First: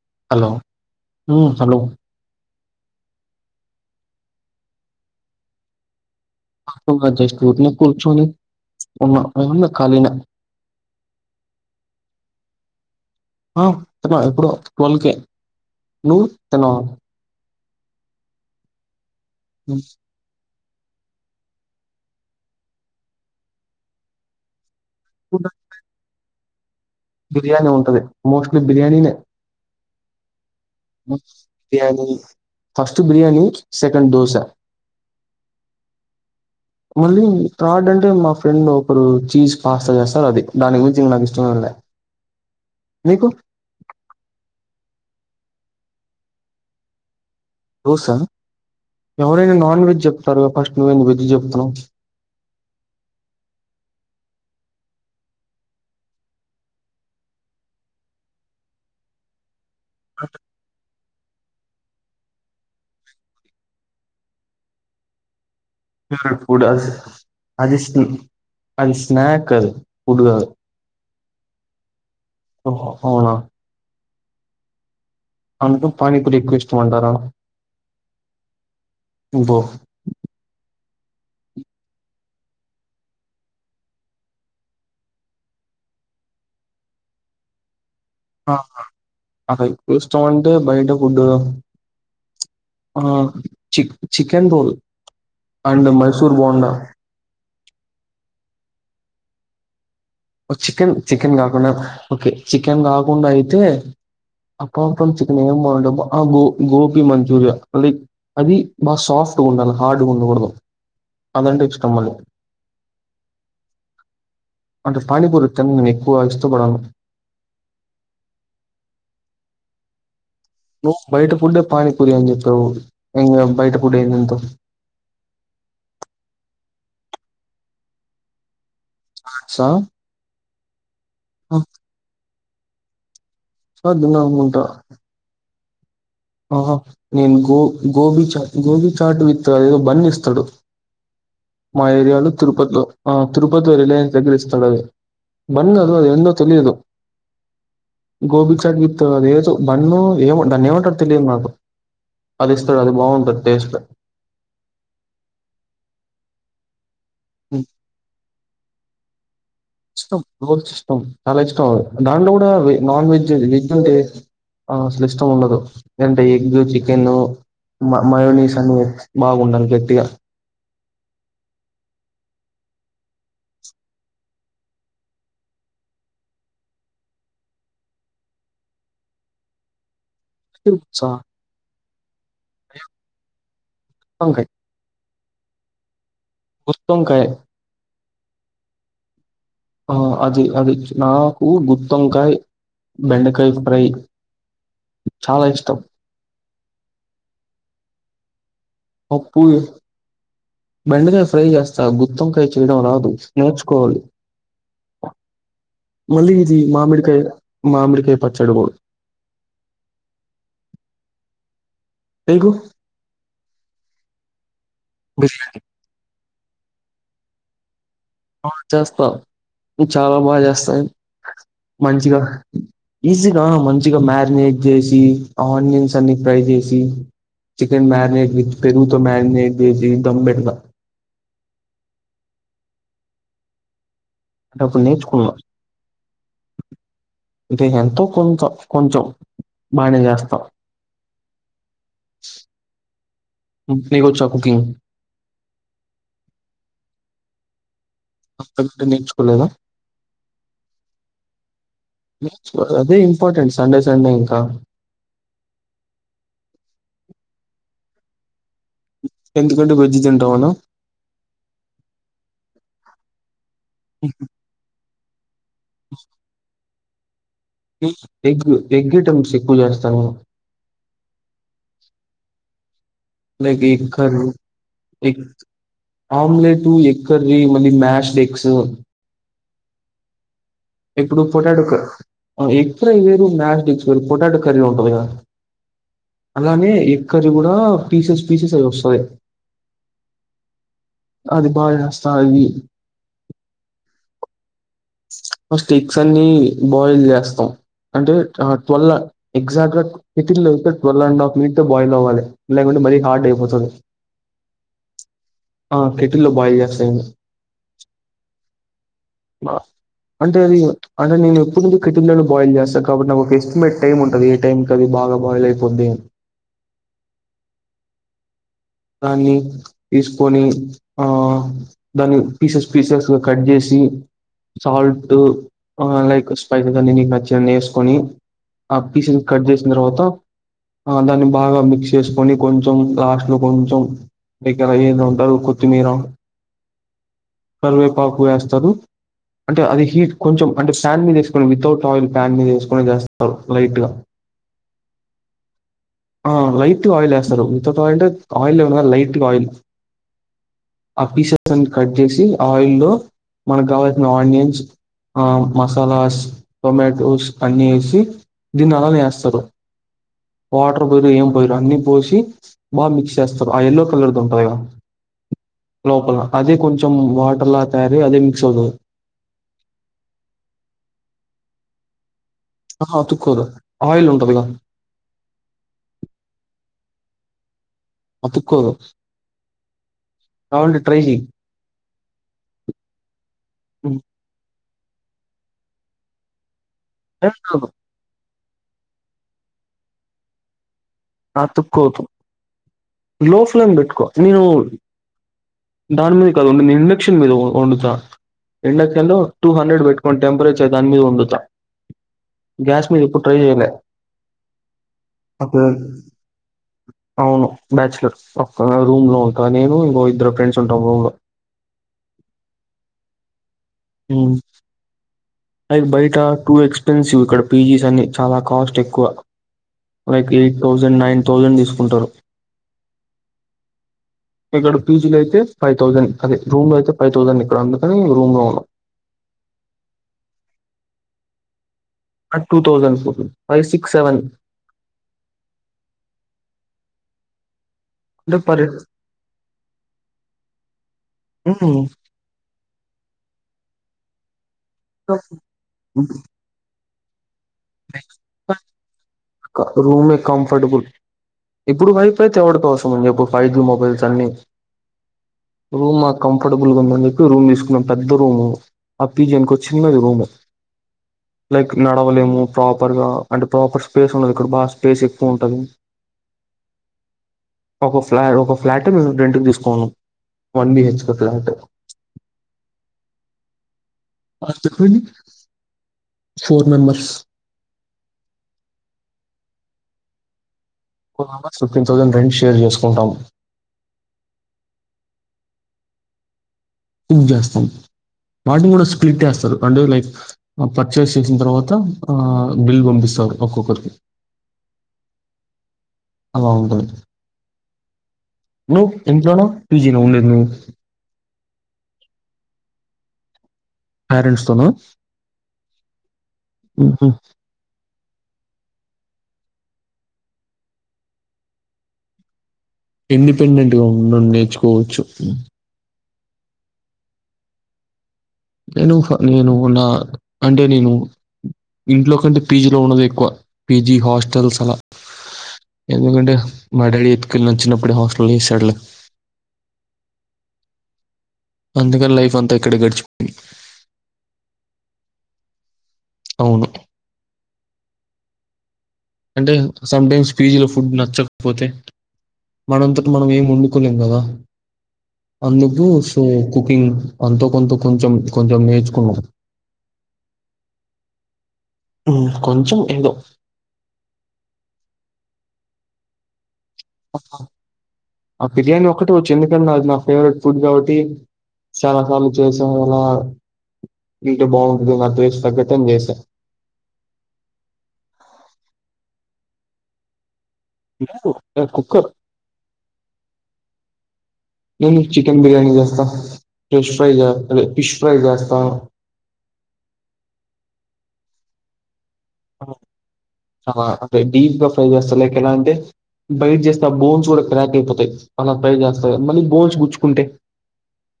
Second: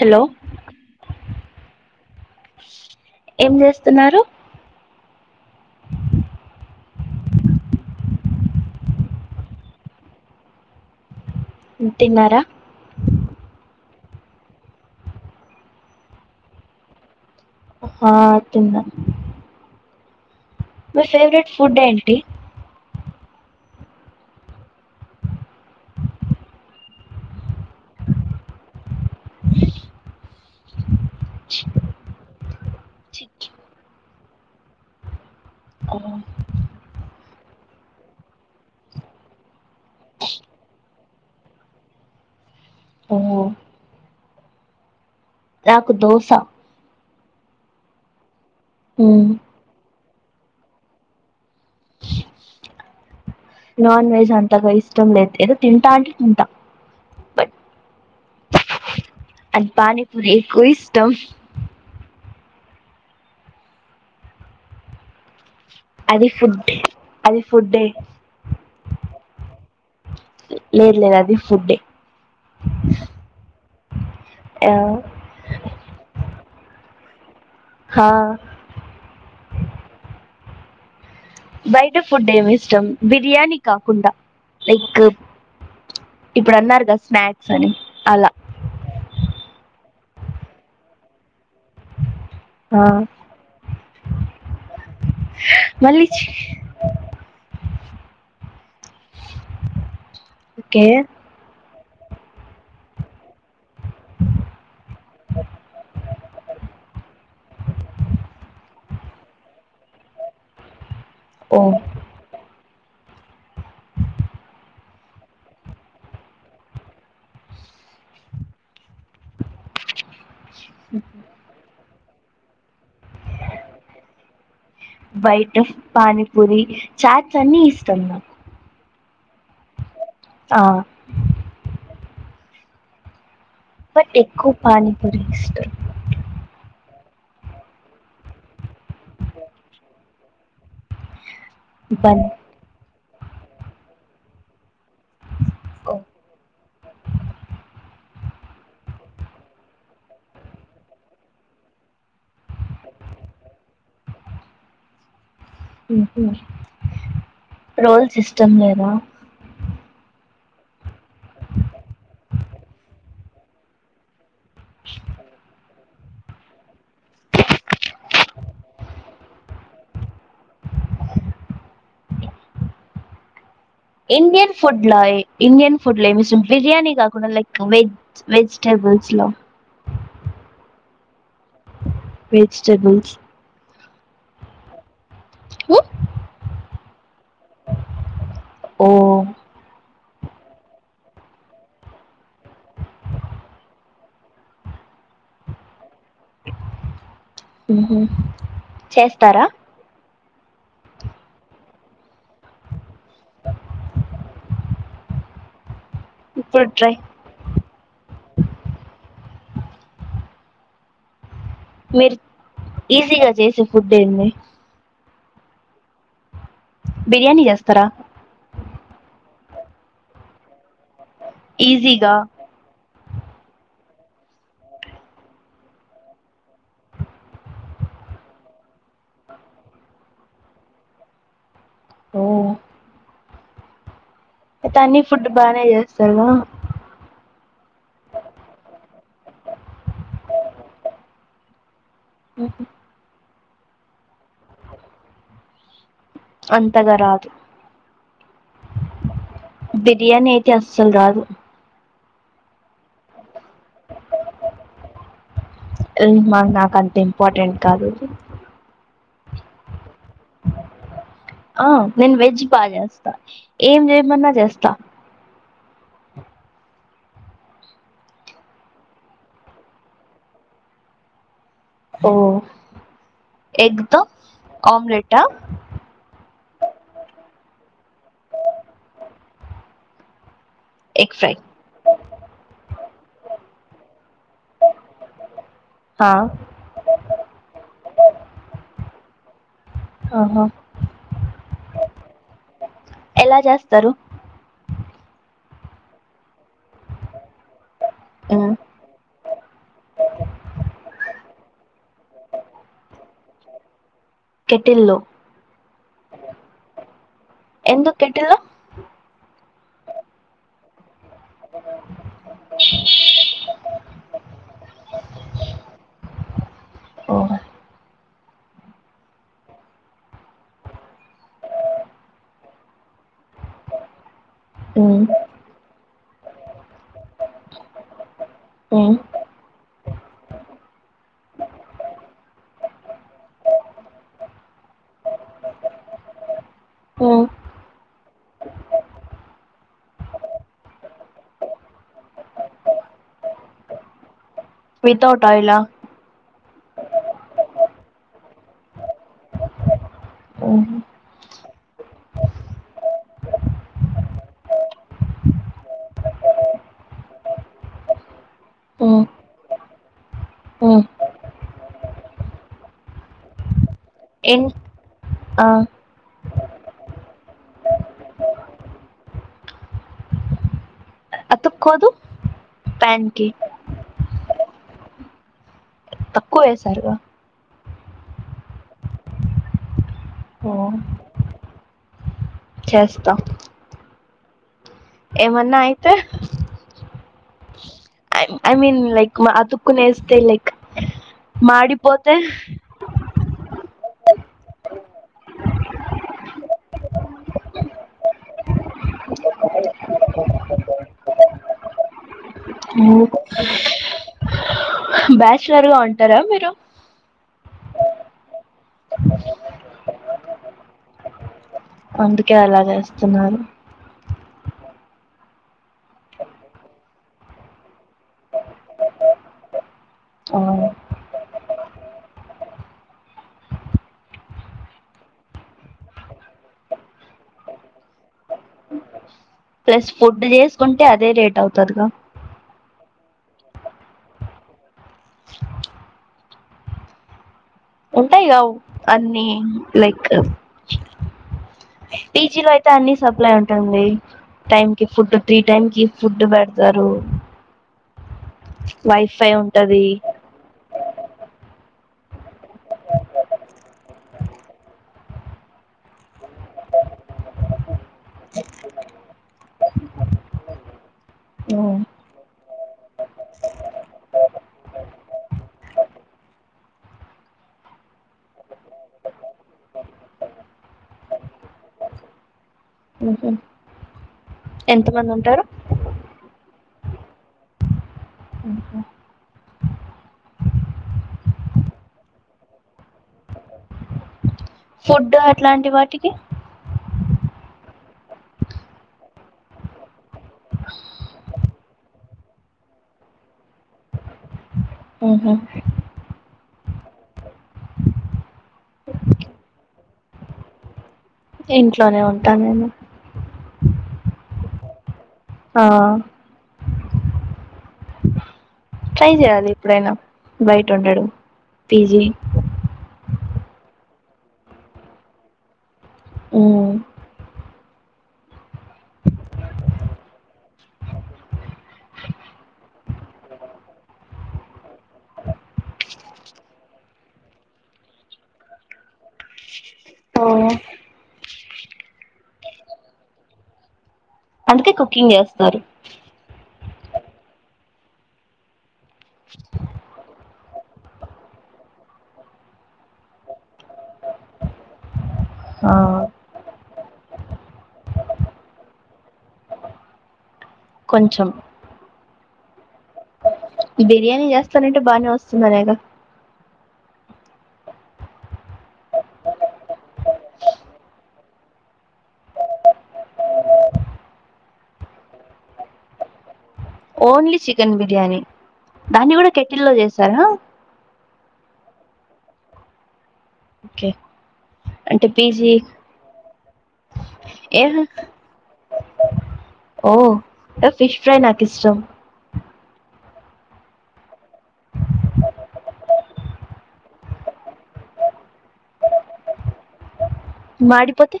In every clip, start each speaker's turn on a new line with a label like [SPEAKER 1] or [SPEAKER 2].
[SPEAKER 1] Hello
[SPEAKER 2] hello ఊ [unintelligible]
[SPEAKER 1] ఏం చేస్తున్నారు.
[SPEAKER 2] ఉన్న జస్ట్ ఊర్నే కూర్చొని ఉన్న ఓన్లీ కాళీనా
[SPEAKER 1] ఉ తిన్నారా
[SPEAKER 2] ఆ తిన్నా ఎప్పుడో ట్వల్వ కేే నువ్వు తిన్నావా
[SPEAKER 1] ఉప్మా తిన్నా
[SPEAKER 2] అ
[SPEAKER 1] మీ ఫేవరెట్ ఫుడ్ ఏంటి
[SPEAKER 2] కూకట్ బిర్యానీ ఉంటది మోస్ట్లీ బిర్యానీ నే most biryani first biryani second dosa
[SPEAKER 1] అవునా
[SPEAKER 2] మళ్ళీ ఫ్రాడ్ అంటే మా ఫ్రెండ్ ఒకరు చీజ్ పాస్తా చేస్తార్ అది దాని గురించి ఇంగ నాకు చూల్య
[SPEAKER 1] అవునా నాకు దోశ
[SPEAKER 2] దోసా ఎవరైనా నాన్ వెజ్ చెప్తరు ఫస్ట్ నువ్వేమో వెజ్ చెప్తున్నవ్
[SPEAKER 1] నాన్ వెజ్ అంతగా ఇష్టం లేదు. ఏదో తింటా అంటే తింటా బట్ నాక్ పానీపూరి ఎక్కువ ఇష్టం
[SPEAKER 2] ఫెవరెట్ ఫుడ్ యాజ్
[SPEAKER 1] అది ఫుడ్డే
[SPEAKER 2] అదిస్ని అది స్నాక్ అది ఫుడ్డు కాదు
[SPEAKER 1] లేదు లేదు అది ఫుడ్డే
[SPEAKER 2] ఓహో అవునా.
[SPEAKER 1] యా
[SPEAKER 2] అందుకు పానీపూరి ఎక్కువ ఇష్టంమంటారా
[SPEAKER 1] హా
[SPEAKER 2] నువుబో
[SPEAKER 1] బయట ఫుడ్ ఏం ఇష్టం, బిర్యానీ కాకుండా లైక్ ఇప్పుడు అన్నారుగా స్నాక్స్ అని అలా
[SPEAKER 2] ఆహా నాకేం ఇష్టం అంటే బయట ఫుడ్ ఆ చి చికెన్ రోల్ అండ్
[SPEAKER 1] మళ్ళీ
[SPEAKER 2] మైసూర్ బోండా. ఓ
[SPEAKER 1] ఓకే
[SPEAKER 2] చికెన్ చికెన్ కాకుండా ఓకే చికెన్ కాకుండా అయితే ఆ పాప్ కార్న్ చికన్ ఏం బావుండదు, ఆ గో గోబి మంచూరియా. లైక్ అది బాగా సాఫ్ట్ గా ఉండాల, హార్డ్ గా ఉండకూడదు
[SPEAKER 1] ఓ
[SPEAKER 2] అదంటే ఇష్టం మళ్ళీ. అంటే పానిపూరి తినను నేను ఎక్కువగా ఇష్టపడను. నువ్వు బయట ఫుడ్డే పానిపూరి అని చెప్పావు ఇంగ బయట ఫుడ్ ఏందింతవు.
[SPEAKER 1] బయట పానీపూరి, చాట్స్ అన్నీ ఇష్టం నాకు.
[SPEAKER 2] చాట్సా
[SPEAKER 1] ఆ
[SPEAKER 2] అ
[SPEAKER 1] బట్ ఎక్కువ
[SPEAKER 2] తిన్నానుకుంటా
[SPEAKER 1] పానీపురి ఇష్టం.
[SPEAKER 2] ఆహా నేను గో గోభి చాట్ గోభీ చాట్ విత్ అది ఎదో బన్ ఇస్తడు. మా
[SPEAKER 1] బన్
[SPEAKER 2] ఏరియాలో తిరుపతిలో, ఆ తిరుపతి రిలయాన్స్ దగ్గర ఇస్తడు అవి. బన్ కాదు అది ఎందో తెలియదు. గోబి చాట్ విత్ అదేదో బన్నో ఏమో దాన్ని ఏమంటరు తెలియదు నాకు, అది ఇస్తడు అది బావుంటది టేస్ట్.
[SPEAKER 1] రోల్స్ ఇష్టం లేదా?
[SPEAKER 2] ఇష్టం రోల్స్ ఇష్టం, చాలా ఇష్టం అవి. దాంట్లో కూడా నాన్ వెజ్, వెజ్ అంటే ఆ అసలు ఇష్టం ఉండదు. లేదంటే ఎగ్, చికెన్, మమయోనీస్ అన్ని బాగుండాలి గట్టిగా.
[SPEAKER 1] ఇండియన్ ఫుడ్ల ఇండియన్ ఫుడ్ల ఏం ఇష్టం బిర్యానీ కాకుండా లైక్ వె వెజ్టేబుల్స్ లో.
[SPEAKER 2] [unintelligible]
[SPEAKER 1] వెజిటెబుల్స్.
[SPEAKER 2] వంకాయ్.
[SPEAKER 1] ఉ.
[SPEAKER 2] గుత్తొంకాయ్.
[SPEAKER 1] ఓ
[SPEAKER 2] ఆ అది అది నాకు గుత్తోంకాయి, బెండకాయ ఫ్రై. చాలా ఇష్టం.
[SPEAKER 1] ఉహ్.
[SPEAKER 2] పప్పు, బెండకాయ ఫ్రై చేస్ తా, గుత్తొంకాయ చేయడం రాదు, నేర్చుకోవాలి. మళ్ళీ ఇది
[SPEAKER 1] ఇప్పుడు ట్రై
[SPEAKER 2] మామిడికాయ, మామిడికాయ పచ్చడ కూడ.
[SPEAKER 1] మీరు
[SPEAKER 2] ఎందుకు?
[SPEAKER 1] ఈజీగా చేసే ఫుడ్ ఏంది?
[SPEAKER 2] బిర్యాని.
[SPEAKER 1] బిర్యానీ చేస్తరా.
[SPEAKER 2] ఆ చేస్తా చాలా బాగా చేస్తా నేను
[SPEAKER 1] ఈజీగా
[SPEAKER 2] మంచిగా. ఈజీగ మంచిగ మ్యారినేట్ చేసి ఆనియన్స్ అన్ని ఫ్రై చేసి చికెన్ మ్యారినేట్ విత్ పెరుగుతో మారినేట్ చేసి దమ్ పెడత
[SPEAKER 1] ఓ అయితే
[SPEAKER 2] అంటేప్పుడు
[SPEAKER 1] అన్ని
[SPEAKER 2] నేర్చుకున్నా
[SPEAKER 1] ఫుడ్ బానే చేస్తారుగా
[SPEAKER 2] టె ఎంతో కొంత కొంచెం బానే చేస్తా మీకొచ్చా కుకింగ్
[SPEAKER 1] అంతగ రాదు
[SPEAKER 2] అంతకంటే నేర్చుకోలేదా
[SPEAKER 1] బిర్యానీ అయితే అస్సలు రాదు
[SPEAKER 2] చ్ అ అదే ఇంపార్టెంట్ సండే సండే ఇంకా
[SPEAKER 1] ఏం మర్ నాకంత ఇంపార్టెంట్ కాదు
[SPEAKER 2] ఎందుకంటే బజ్జి తింటావ నువ్
[SPEAKER 1] ఆ నేను వెజ్ బా చేస్తా ఏం చేయమన్న చేస్తా
[SPEAKER 2] బస్ ఎగ్ ఎగ్ ఐటమ్స్ ఎక్కువ చేస్తావా
[SPEAKER 1] ఓ
[SPEAKER 2] లైక్ ఎగ్
[SPEAKER 1] ఎగ్తో
[SPEAKER 2] కర్రీ
[SPEAKER 1] ఆమ్లేటా
[SPEAKER 2] ఎగ్ ఆమ్లెట్, ఎగ్ కర్రీ, మళ్ళీ మ్యాష్డెగ్స్
[SPEAKER 1] ఎగ్
[SPEAKER 2] ఇప్పుడు
[SPEAKER 1] ఫ్రై
[SPEAKER 2] పొటాటో క ఎగ్ ఫ్రై వేరు మ్యాష్డేగ్స్ వేరు పొటాటో కర్రీ ఉంటది కదా
[SPEAKER 1] ఆ
[SPEAKER 2] అలానే ఎగ్ కర్రి కూడా పీసెస్ పీసెస్ అవి వస్తది
[SPEAKER 1] ఆహా
[SPEAKER 2] అది బాగ చేస్తా ఇయ్యి
[SPEAKER 1] ఎలా చేస్తరు
[SPEAKER 2] స్టిక్స్ ఎగ్స్ అన్ని బాయిల్ చేస్తాం అంటే అహ
[SPEAKER 1] ఉమ్
[SPEAKER 2] ట్వెల్ల ఎక్సాక్ట్ గా కేటిల్ లో అయితే twelve and half minute boil అవ్వాలి లేకుంటే మరీ హార్డ్ అయిపోతది
[SPEAKER 1] కెటిల్లో
[SPEAKER 2] ఆ కేటిల్లో బాయిల్ చేస్తా ఇంగ
[SPEAKER 1] ఎందుకు కెటిల్లో
[SPEAKER 2] బా అంటే అది అంటే నేను ఎప్పుడ్నుంచొ కెటిల్లోనే బాయిల్ చేస్త కాబట్టి నాకు ఒక ఎస్టిమేట్ టైమ్ ఉంటుంది ఏ టైం కది బాగ బాయిల్ అయిపోద్ది అని
[SPEAKER 1] ఓహొ
[SPEAKER 2] దాన్ని తీసుకొని ఆ దాన్ని పీసెస్ పీసెస్గ కట్ జేసి
[SPEAKER 1] ఉమ్
[SPEAKER 2] సాల్ట్ ఆ లైక్ స్పైసెస్ అన్ని నీకు నచ్చినన్ని ఏసుకొని ఆ
[SPEAKER 1] ఉమ్
[SPEAKER 2] పీసెస్ కట్ జేసిన్తర్వాత ఆ దాన్ని బాగ మిక్స్ చేసుకొని కొంచెం లాస్ట్ లో కొంచెం దగ్గర ఏందొ అంటరు కొత్తిమీర
[SPEAKER 1] ఉమ్
[SPEAKER 2] కర్వేపాకు వేస్తరు అంటే అది హీట్ కొంచెం అంటే ఫ్యాన్ మీద ఏసుకొని వితౌట్ ఆయిల్ ఫ్యాన్ మీద ఏసుకొని చేస్తరు లైట్ గా
[SPEAKER 1] వితౌట్ ఆయిలా
[SPEAKER 2] ఆ లైట్గ ఆయిల్ ఏస్తరు విత్ అవుత్ ఆయిల్ అంటే ఆయిల్ లేకుండ గాద్ లైట్ గా ఆయిల్
[SPEAKER 1] ఉమ్
[SPEAKER 2] ఆ పీసెస్ అన్ని కట్ జేసి ఆయిల్లో మనకు కావాల్సిన ఆనియన్స్ ఆ మసాలాస్, టొమాటోస్ అన్ని ఏసి దీన్ని అలానే
[SPEAKER 1] ఉమ్
[SPEAKER 2] ఏస్తరు
[SPEAKER 1] ఉమ్
[SPEAKER 2] వాటర్ పోయరు ఏం పోయరు అన్ని పోసి బాగ మిక్స్ చేస్తరు ఆ ఎల్లో కలర్ది ఉంటది
[SPEAKER 1] ఎన్
[SPEAKER 2] కదా
[SPEAKER 1] ఆ
[SPEAKER 2] లోపల అది కొంచెం వాటర్ల తయారయి అదే మిక్స్ అవుతది
[SPEAKER 1] తుక్కోదు
[SPEAKER 2] ఆహ అతుక్కోదు ఆయిల్ ఉంటదిగా
[SPEAKER 1] తక్కువ ఏసారుగా
[SPEAKER 2] అతుక్కోదు
[SPEAKER 1] ఓ
[SPEAKER 2] కావాలంటే ట్రై చెయ్
[SPEAKER 1] చేస్తా
[SPEAKER 2] హ్మ్.
[SPEAKER 1] ఏమన్నా అయితే
[SPEAKER 2] ఏం కాదు
[SPEAKER 1] ఆఐ మీన్ లైక్ అతూకునేస్తే లైక్
[SPEAKER 2] అతుక్కొదు
[SPEAKER 1] మాడిపోతే
[SPEAKER 2] లో ఫ్లేమ్ పెట్టుకో నేను దాని మీద కద ఉండింది నేను ఇండేక్షన్ మీద వండుతా ఇండక్షన్ లో టూ హండ్రెడ్ పెట్టుకోని టెంపరేచర్ దాని మీద వండుతా గ్యాస్ మీద ఎప్పుడు ట్రై చేయలే
[SPEAKER 1] బ్యాచులర్ గా ఉంటారా మీరు
[SPEAKER 2] అవును బ్యాచలర్ ఒక్కనే రూమ్ లో ఉంటా నేను ఇంకో ఇద్దరు ఫ్రెండ్స్ ఉంటాం రూమ్ లో
[SPEAKER 1] అందుకే అలాగేస్తున్నారు
[SPEAKER 2] ఉమ్ అది బయట టూ ఎక్స్పెన్సివ్ ఇక్కడ పీజీస్ అన్ని చాలా కాస్ట్ ఎక్కువ లైక్
[SPEAKER 1] ఆ
[SPEAKER 2] ఎయిట్ థౌజండ్ నైన్ థౌజండ్ తీసుకుంటారు
[SPEAKER 1] [inaudible]
[SPEAKER 2] ఇక్కడ పీజీలో అయితే వ్థౌసండ్ అది రూమ్ లో అయితే ఫైవ్ థౌంసండ్ ఇక్కడ అందుకని రూమ్ లో ఉన్నాం
[SPEAKER 1] ప్లస్ ఫుడ్ చేసుకుంటే అదే రేట్ అవుతదిగా
[SPEAKER 2] ఆ two thousand food five six seven
[SPEAKER 1] ఉంటాయిగా
[SPEAKER 2] అంటే పర్
[SPEAKER 1] అన్ని లైక్ పిజీలో అయితే అన్ని సప్లై ఉంటుంది టైం కి ఫుడ్ త్రీ టైమ్ కి ఫుడ్ పెడతారు వైఫై
[SPEAKER 2] క
[SPEAKER 1] ఉంటది
[SPEAKER 2] రూమే కంఫర్టబుల్ ఇప్పుడు వైఫై తో ఎవడికి అవసరం ఉంది చెప్పు ఫైవ్ జీ మొబైల్స్ అన్ని రూమ్ మాకు కంఫర్టబుల్ గా ఉందని చెప్పి రూమ్ తీసుకున్నాం పెద్ద రూమ్ అ పిజీ అనుకో చిన్నది రూము లైక్ నడవలేము ప్రాపర్ గా అంటే ప్రాపర్ స్పేస్ ఉండదు ఇక్కడ బా స్పేస్ ఎక్కువ ఉంటది ఒక ఫ్లా ఒక ఫ్లాట్ మేము రెంట్ క తీసుకున్నాం వన్ బిహెచ్ కే ఫ్లాట్
[SPEAKER 1] ఉ హు
[SPEAKER 2] ఫోర్ మేంబర్స్
[SPEAKER 1] ఇంకా
[SPEAKER 2] four members fifteen thousand rent share చేసుకుంటాం
[SPEAKER 1] ఫుడ్ అట్లాంటి వాటికి
[SPEAKER 2] కుక్ చేస్తాం వాటిని కూడా స్ప్లిట్ ఏస్తారు అంటే లైక్ పర్చేస్ చేసిన తర్వాత ఆ బిల్ పంపిస్తారు ఒక్కొక్కరికి
[SPEAKER 1] ఉ హు
[SPEAKER 2] అ ఉంటది నువ్ ఇంట్లో న పి జీ న ఉండేది నువ్వు
[SPEAKER 1] ఇంట్లోనే ఉంటా నేను
[SPEAKER 2] పేరెంట్స్ తోనా
[SPEAKER 1] ఆ
[SPEAKER 2] ఉ హు
[SPEAKER 1] ట్రై చేయాలి ఎప్పుడైనా బయట ఉండడం పీజీ
[SPEAKER 2] ఇండిపెండెంట్ గా ఉండడం నేర్చుకోవచ్చు
[SPEAKER 1] ఉమ్
[SPEAKER 2] నేనుహ నేను నా అండే నేను ఇంట్లో కంటే పీ జీ లో ఉన్నదే ఎక్కువ పీ జీ హాస్టల్స్ అలా ఎందుకంటే మ డాడి ఎత్తుకెళ్లి నను చిన్నప్పుడు హాస్టలో వేశాడు
[SPEAKER 1] ఆ
[SPEAKER 2] అందుకని లైఫ్ అంతా ఇక్కడే గడిచ్
[SPEAKER 1] అందుకే కుకింగ్ జేస్తారు
[SPEAKER 2] అవును అంటే సమ్టైమ్స్ పీజీలో ఫుడ్ నచ్చకపోతే మనంతట మనం ఏం వండుకోలేం గదా
[SPEAKER 1] ఆ
[SPEAKER 2] అందుకు సో కుకింగ్ అంతో కొంతో కొంచెం కొంచెం నేర్చుకున్నా
[SPEAKER 1] కొంచం
[SPEAKER 2] మ్మ్ కొంచెం ఏదో
[SPEAKER 1] బిర్యానీ చేస్తానంటే బానే వస్తుందనేగా
[SPEAKER 2] ఆ బిర్యానీ ఒక్కటే వచ్చు ఎందుకటే అది నా ఫేవరెట్ ఫుడ్ గాబట్టి చాలా సార్లు చేసే అలా ఇంటే బాగుంటది నా టేస్ట్ కి తగ్గటని చేసా
[SPEAKER 1] ఓన్లీ చికెన్ బిర్యానీ దాన్ని గూడా కెటిల్లో చేసారా
[SPEAKER 2] లేదు నేను కుక్కర్
[SPEAKER 1] ఓకే
[SPEAKER 2] నేను
[SPEAKER 1] అంటే
[SPEAKER 2] చికెన్
[SPEAKER 1] పీజీ
[SPEAKER 2] బిర్యానీ జేస్తా ఫ్రెష్ ఫ్రై
[SPEAKER 1] ఏ
[SPEAKER 2] అదే ఫిష్ ఫ్రై జేస్త
[SPEAKER 1] ఓ ఫిష్ ఫ్రై నాకిష్టం
[SPEAKER 2] అలా అంటే డీప్గా ఫ్రై చేస్త లైక్ ఎలా అంటే బైట్ జేస్తా బోన్స్ గూడా క్రాక్ అయిపోతాయి అలా బై చేస్త మళ్ళీ బోన్స్ గుచ్చుకుంటే
[SPEAKER 1] మాడిపోతే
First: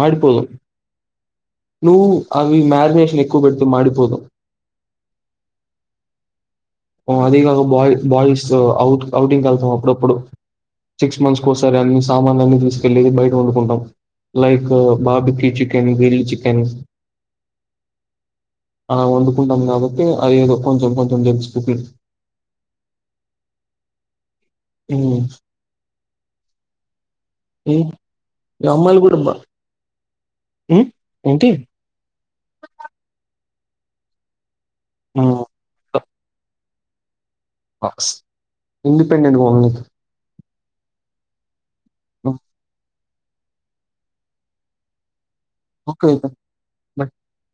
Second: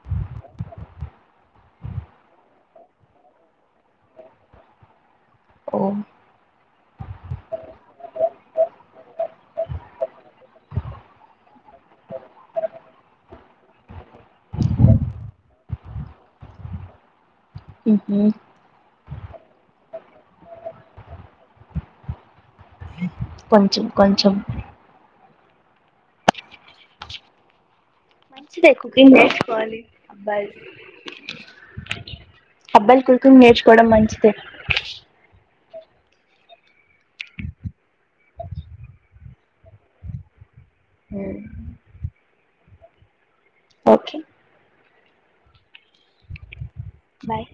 [SPEAKER 2] మడిపోదు నువ్వు అవి మ్యారినేషన్ ఎక్కువ బెడితే మాడిపోదు
[SPEAKER 1] ఓ
[SPEAKER 2] అదీ గాక బాయ్ బాయ్స్ అవుట్ ఔటింగెళ్తాం అప్పుడప్పుడు సిక్స్ మంత్స్ కోసారి అన్ని సామాన్లన్నీ తీసుకెళ్లి బయట వండుకుంటాం లైక్ బాబుకి చికెన్ గిల్ చికెన్
[SPEAKER 1] ఉహు
[SPEAKER 2] ఆ వండుకుంటాం గాబట్టి అదేదో కొంచెం కొంచెం [unintelligible]
[SPEAKER 1] కొంచెం కొంచం
[SPEAKER 2] ఉ హ్మ్.
[SPEAKER 1] మంచిదే కుకింగ్ చేసుకోవాలి అబ్బాయిలు
[SPEAKER 2] ఉమ్ ఏంటి
[SPEAKER 1] అబ్బాయిలు కుకింగ్ నేర్చుకోవడం మంచిదే
[SPEAKER 2] ఆ ఇండిపెండెంట్
[SPEAKER 1] ఉ
[SPEAKER 2] అ
[SPEAKER 1] ఓకే
[SPEAKER 2] ఓకే బయ్
[SPEAKER 1] బాయ్